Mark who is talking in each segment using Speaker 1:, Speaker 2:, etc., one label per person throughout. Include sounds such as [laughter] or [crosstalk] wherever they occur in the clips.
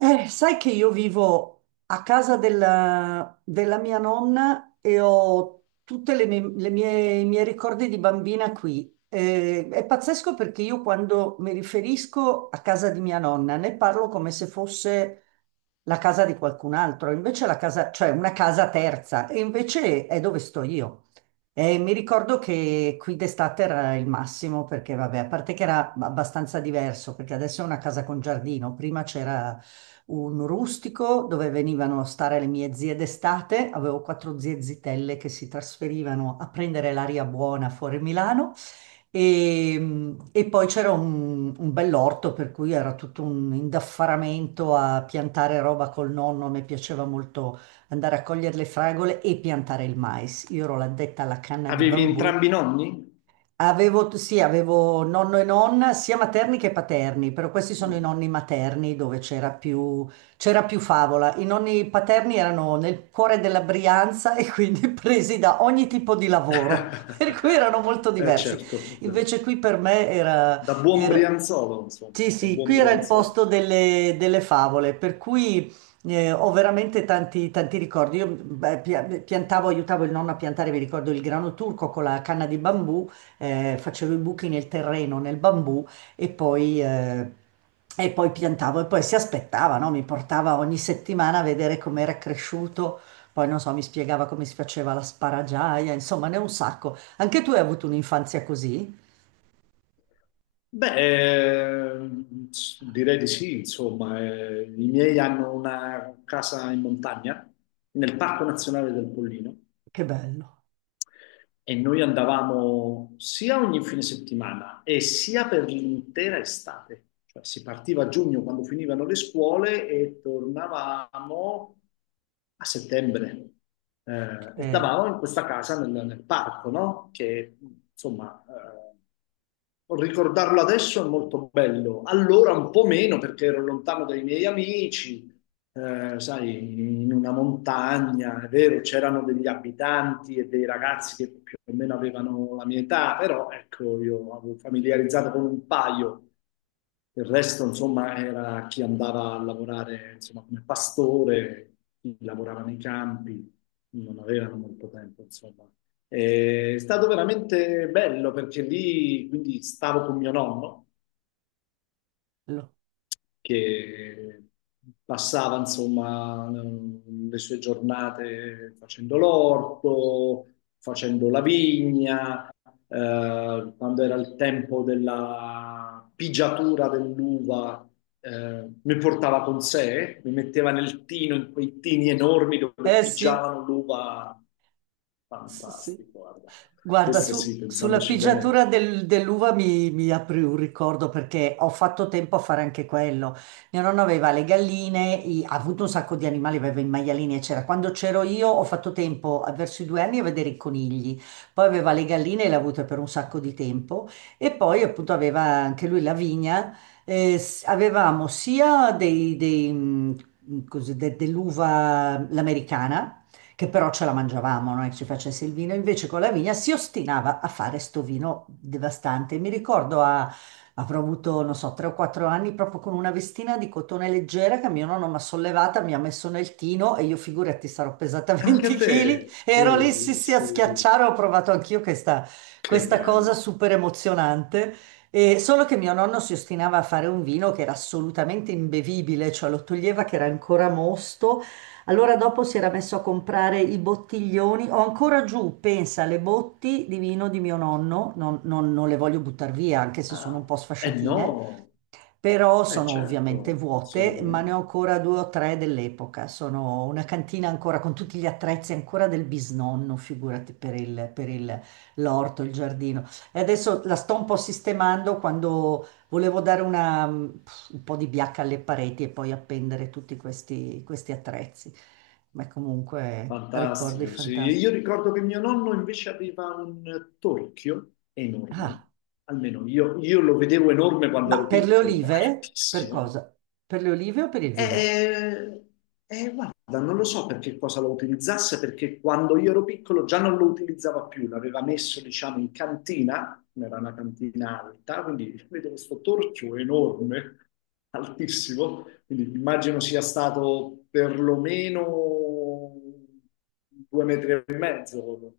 Speaker 1: Sai che io vivo a casa della mia nonna e ho tutti i miei ricordi di bambina qui. È pazzesco perché io quando mi riferisco a casa di mia nonna ne parlo come se fosse la casa di qualcun altro, invece la casa, cioè una casa terza, e invece è dove sto io. Mi ricordo che qui d'estate era il massimo perché, vabbè, a parte che era abbastanza diverso, perché adesso è una casa con giardino, prima c'era un rustico dove venivano a stare le mie zie d'estate. Avevo quattro zie zitelle che si trasferivano a prendere l'aria buona fuori Milano. E poi c'era un bell'orto per cui era tutto un indaffaramento a piantare roba col nonno. Mi piaceva molto andare a cogliere le fragole e piantare il mais. Io ero l'addetta alla canna di
Speaker 2: Avevi
Speaker 1: bambù.
Speaker 2: entrambi i nonni?
Speaker 1: Avevo, sì, avevo nonno e nonna, sia materni che paterni, però questi sono i
Speaker 2: Mm.
Speaker 1: nonni materni dove c'era più favola. I nonni paterni erano nel cuore della Brianza e quindi [laughs] presi da ogni tipo di lavoro, [laughs] per
Speaker 2: [laughs]
Speaker 1: cui erano molto
Speaker 2: Eh
Speaker 1: diversi.
Speaker 2: certo,
Speaker 1: Invece qui per me
Speaker 2: da buon
Speaker 1: era-
Speaker 2: brianzolo, insomma,
Speaker 1: sì,
Speaker 2: da
Speaker 1: sì,
Speaker 2: buon
Speaker 1: qui era il
Speaker 2: brianzolo.
Speaker 1: posto delle favole, per cui ho veramente tanti, tanti ricordi. Io beh, piantavo, aiutavo il nonno a piantare, mi ricordo il grano turco con la canna di bambù. Facevo i buchi nel terreno, nel bambù. E poi, eh, e poi piantavo e poi si aspettava, no? Mi portava ogni settimana a vedere com'era cresciuto, poi non so, mi spiegava come si faceva la sparagiaia, insomma, ne ho un sacco. Anche tu hai avuto un'infanzia così?
Speaker 2: Beh, direi di sì, insomma, i miei hanno una casa in montagna, nel Parco Nazionale del Pollino.
Speaker 1: Che bello.
Speaker 2: E noi andavamo sia ogni fine settimana e sia per l'intera estate. Cioè, si partiva a giugno quando finivano le scuole e tornavamo a settembre. E
Speaker 1: Eh,
Speaker 2: stavamo in questa casa nel parco, no? Che insomma, ricordarlo adesso è molto bello. Allora un po' meno perché ero lontano dai miei amici, sai, in una montagna, è vero, c'erano degli abitanti e dei ragazzi che più o meno avevano la mia età, però ecco, io avevo familiarizzato con un paio. Il resto, insomma, era chi andava a lavorare, insomma, come pastore, chi lavorava nei campi, non avevano molto tempo, insomma. È stato veramente bello perché lì, quindi, stavo con mio nonno
Speaker 1: bello.
Speaker 2: che passava insomma le sue giornate facendo l'orto, facendo la vigna, quando era il tempo della pigiatura dell'uva, mi portava con sé, mi metteva nel tino, in quei tini enormi dove
Speaker 1: Eh sì,
Speaker 2: pigiavano l'uva.
Speaker 1: sì, sì.
Speaker 2: Fantastico, guarda.
Speaker 1: Guarda,
Speaker 2: Questo sì,
Speaker 1: sulla
Speaker 2: pensandoci
Speaker 1: pigiatura
Speaker 2: bene,
Speaker 1: dell'uva mi apri un ricordo perché ho fatto tempo a fare anche quello. Mio nonno aveva le galline, ha avuto un sacco di animali, aveva i maialini, eccetera. Quando c'ero io ho fatto tempo, verso i 2 anni, a vedere i conigli. Poi aveva le galline e le ha avute per un sacco di tempo. E poi appunto aveva anche lui la vigna. Avevamo sia dei, così, dell'uva l'americana che però ce la mangiavamo, non è che ci facesse il vino. Invece con la vigna si ostinava a fare sto vino devastante. Mi ricordo, avrò avuto, non so, 3 o 4 anni proprio con una vestina di cotone leggera che mio nonno mi ha sollevata, mi ha messo nel tino e io figurati sarò pesata [laughs]
Speaker 2: anche
Speaker 1: 20
Speaker 2: a
Speaker 1: kg.
Speaker 2: te.
Speaker 1: Ero lì, sì,
Speaker 2: Sì,
Speaker 1: sì, a
Speaker 2: sì,
Speaker 1: schiacciare, ho provato anch'io questa,
Speaker 2: che
Speaker 1: questa cosa
Speaker 2: bello.
Speaker 1: super emozionante. E solo che mio nonno si ostinava a fare un vino che era assolutamente imbevibile, cioè lo toglieva che era ancora mosto. Allora dopo si era messo a comprare i bottiglioni, ho ancora giù, pensa, le botti di vino di mio nonno, non le voglio buttare via, anche se sono un
Speaker 2: Ah,
Speaker 1: po'
Speaker 2: eh
Speaker 1: sfasciatine,
Speaker 2: no,
Speaker 1: però
Speaker 2: eh
Speaker 1: sono ovviamente
Speaker 2: certo,
Speaker 1: vuote, ma ne ho
Speaker 2: assolutamente.
Speaker 1: ancora due o tre dell'epoca. Sono una cantina ancora con tutti gli attrezzi ancora del bisnonno, figurati l'orto, il giardino. E adesso la sto un po' sistemando quando volevo dare un po' di biacca alle pareti e poi appendere tutti questi attrezzi. Ma comunque ricordi
Speaker 2: Fantastico, sì.
Speaker 1: fantastici.
Speaker 2: Io ricordo che mio nonno invece aveva un torchio
Speaker 1: Ah,
Speaker 2: enorme, almeno io, lo vedevo enorme quando
Speaker 1: ma
Speaker 2: ero
Speaker 1: per le
Speaker 2: piccolo,
Speaker 1: olive? Per
Speaker 2: altissimo.
Speaker 1: cosa? Per le olive o per il vino?
Speaker 2: E, e guarda, non lo so per che cosa lo utilizzasse, perché quando io ero piccolo già non lo utilizzava più, l'aveva messo, diciamo, in cantina, era una cantina alta, quindi [laughs] vedo questo torchio enorme, altissimo, quindi immagino sia stato perlomeno 2,5 m,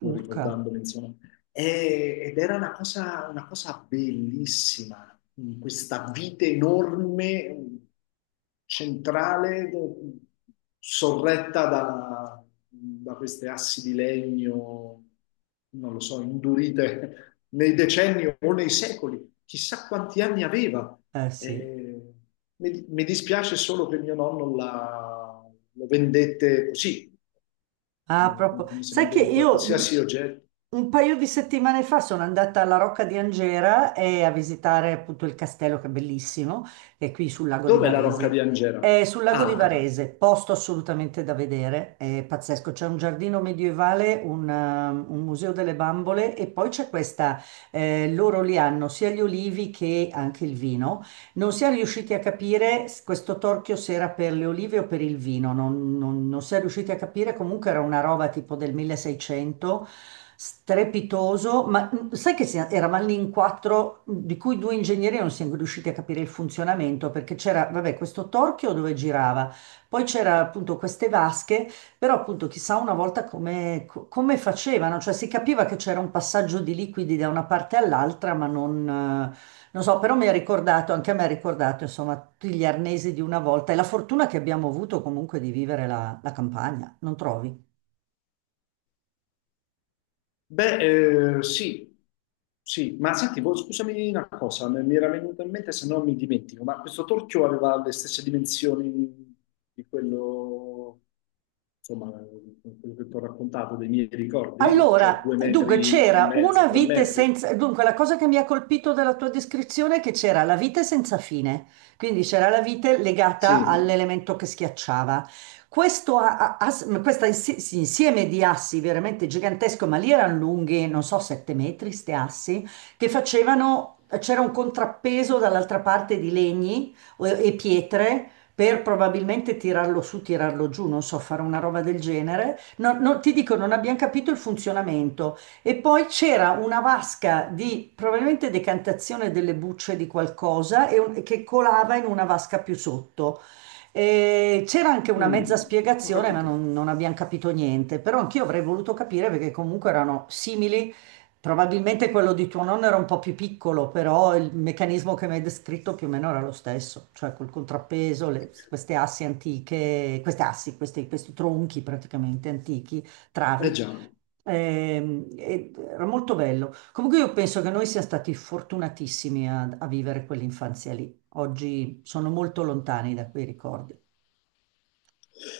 Speaker 2: non
Speaker 1: Urca.
Speaker 2: ricordandomi, insomma. Ed era una cosa bellissima, questa vite enorme, centrale, sorretta da queste assi di legno, non lo so, indurite nei decenni o nei secoli, chissà quanti anni aveva.
Speaker 1: Eh sì.
Speaker 2: Eh, mi dispiace solo che mio nonno lo vendette così,
Speaker 1: Ah,
Speaker 2: come,
Speaker 1: proprio.
Speaker 2: come se
Speaker 1: Sai
Speaker 2: vende
Speaker 1: che
Speaker 2: un
Speaker 1: io
Speaker 2: qualsiasi oggetto.
Speaker 1: un paio di settimane fa sono andata alla Rocca di Angera e a visitare appunto il castello, che è bellissimo, che è qui sul lago di
Speaker 2: Dov'è la Rocca di
Speaker 1: Varese.
Speaker 2: Angera?
Speaker 1: È sul lago di
Speaker 2: Ah, ok.
Speaker 1: Varese, posto assolutamente da vedere, è pazzesco. C'è un giardino medievale, un museo delle bambole e poi c'è questa, loro li hanno sia gli olivi che anche il vino. Non si è riusciti a capire questo torchio se era per le olive o per il vino, non si è riusciti a capire, comunque era una roba tipo del 1600, strepitoso, ma sai che eravamo lì in quattro, di cui due ingegneri non siamo riusciti a capire il funzionamento, perché c'era, vabbè, questo torchio dove girava, poi c'era appunto queste vasche, però appunto chissà una volta come facevano, cioè si capiva che c'era un passaggio di liquidi da una parte all'altra, ma non. Non so, però mi ha ricordato, anche a me ha ricordato, insomma, tutti gli arnesi di una volta e la fortuna che abbiamo avuto comunque di vivere la campagna, non trovi?
Speaker 2: Beh, sì, sì, ma senti, boh, scusami una cosa, mi era venuta in mente se no mi dimentico, ma questo torchio aveva le stesse dimensioni di quello, insomma, quello che ti ho raccontato dei miei ricordi, cioè
Speaker 1: Allora,
Speaker 2: due
Speaker 1: dunque
Speaker 2: metri e
Speaker 1: c'era
Speaker 2: mezzo,
Speaker 1: una
Speaker 2: tre
Speaker 1: vite
Speaker 2: metri?
Speaker 1: senza. Dunque, la cosa che mi ha colpito della tua descrizione è che c'era la vite senza fine, quindi c'era la vite legata
Speaker 2: Sì.
Speaker 1: all'elemento che schiacciava. Questo a- a- as- questa insi- sì, insieme di assi veramente gigantesco, ma lì erano lunghi, non so, 7 metri, ste assi, che facevano. C'era un contrappeso dall'altra parte di legni e pietre per probabilmente tirarlo su, tirarlo giù, non so, fare una roba del genere, ti dico, non abbiamo capito il funzionamento. E poi c'era una vasca di probabilmente decantazione delle bucce di qualcosa che colava in una vasca più sotto. E c'era anche una mezza
Speaker 2: Mm, ho
Speaker 1: spiegazione, ma
Speaker 2: capito.
Speaker 1: non abbiamo capito niente. Però anch'io avrei voluto capire perché comunque erano simili. Probabilmente quello di tuo nonno era un po' più piccolo, però il meccanismo che mi hai descritto più o meno era lo stesso, cioè col contrappeso, queste assi antiche, queste assi, questi tronchi praticamente antichi,
Speaker 2: Eh
Speaker 1: travi.
Speaker 2: già.
Speaker 1: Era molto bello. Comunque io penso che noi siamo stati fortunatissimi a vivere quell'infanzia lì. Oggi sono molto lontani da quei ricordi,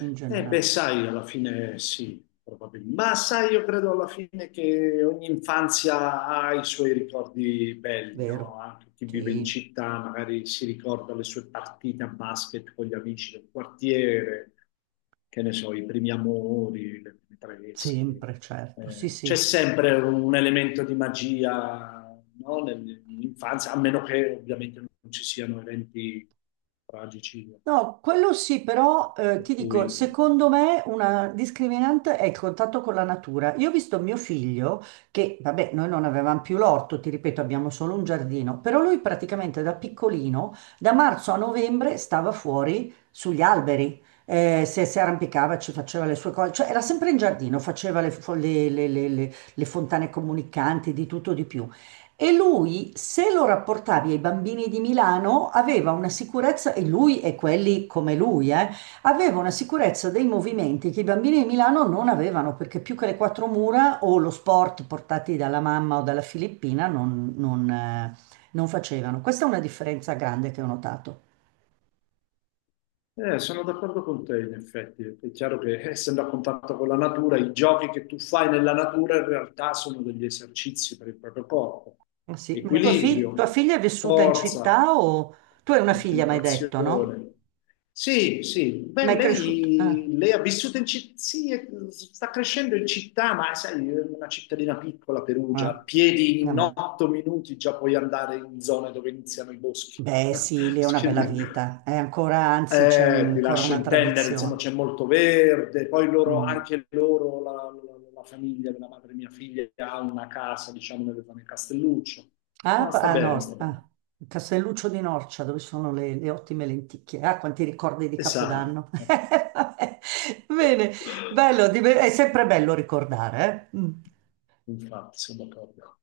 Speaker 1: in
Speaker 2: Eh beh,
Speaker 1: generale.
Speaker 2: sai, alla fine sì, probabilmente. Ma sai, io credo alla fine che ogni infanzia ha i suoi ricordi belli, no?
Speaker 1: Vero?
Speaker 2: Anche chi vive in
Speaker 1: Sì,
Speaker 2: città magari si ricorda le sue partite a basket con gli amici del quartiere, che ne so, i primi amori, le prime tresche.
Speaker 1: sempre, certo. Sì, sì.
Speaker 2: C'è sempre un elemento di magia, no? Nell'infanzia, a meno che ovviamente non ci siano eventi tragici,
Speaker 1: No, quello sì, però
Speaker 2: per
Speaker 1: ti
Speaker 2: cui...
Speaker 1: dico, secondo me una discriminante è il contatto con la natura. Io ho visto mio figlio che, vabbè, noi non avevamo più l'orto, ti ripeto, abbiamo solo un giardino, però lui praticamente da piccolino, da marzo a novembre, stava fuori sugli alberi, si arrampicava, ci faceva le sue cose, cioè era sempre in giardino, faceva le, fo- le fontane comunicanti, di tutto di più. E lui, se lo rapportavi ai bambini di Milano, aveva una sicurezza, e lui e quelli come lui, aveva una sicurezza dei movimenti che i bambini di Milano non avevano, perché più che le quattro mura o lo sport portati dalla mamma o dalla Filippina non facevano. Questa è una differenza grande che ho notato.
Speaker 2: Sono d'accordo con te, in effetti. È chiaro che essendo a contatto con la natura, i giochi che tu fai nella natura in realtà sono degli esercizi per il proprio corpo.
Speaker 1: Ah, sì. Ma tua
Speaker 2: Equilibrio,
Speaker 1: figlia è vissuta in
Speaker 2: forza,
Speaker 1: città o. Tu hai una figlia, mi hai detto, no?
Speaker 2: concentrazione. Sì, sì.
Speaker 1: Ma
Speaker 2: Beh,
Speaker 1: è cresciuta. Ah,
Speaker 2: lei ha vissuto in città, sì, sta crescendo in città, ma sai, è una cittadina piccola, Perugia, a
Speaker 1: ah,
Speaker 2: piedi in
Speaker 1: vabbè.
Speaker 2: 8 minuti già puoi andare in zone dove iniziano i boschi.
Speaker 1: Beh, sì, lì è
Speaker 2: [laughs]
Speaker 1: una bella
Speaker 2: Quindi...
Speaker 1: vita. È ancora, anzi, c'è
Speaker 2: Ti
Speaker 1: ancora
Speaker 2: lascio
Speaker 1: una
Speaker 2: intendere, insomma,
Speaker 1: tradizione.
Speaker 2: c'è molto verde, poi loro,
Speaker 1: Mm.
Speaker 2: anche loro, la famiglia della madre di mia figlia ha una casa, diciamo, nel Castelluccio.
Speaker 1: Ah,
Speaker 2: No, sta
Speaker 1: ah,
Speaker 2: bene,
Speaker 1: no,
Speaker 2: sta bene.
Speaker 1: ah, Castelluccio di Norcia, dove sono le ottime lenticchie. Ah, quanti ricordi di
Speaker 2: E sa,
Speaker 1: Capodanno. [laughs]
Speaker 2: [laughs]
Speaker 1: Vabbè. Bene, bello, è sempre bello ricordare, eh? Mm.
Speaker 2: infatti, sono d'accordo.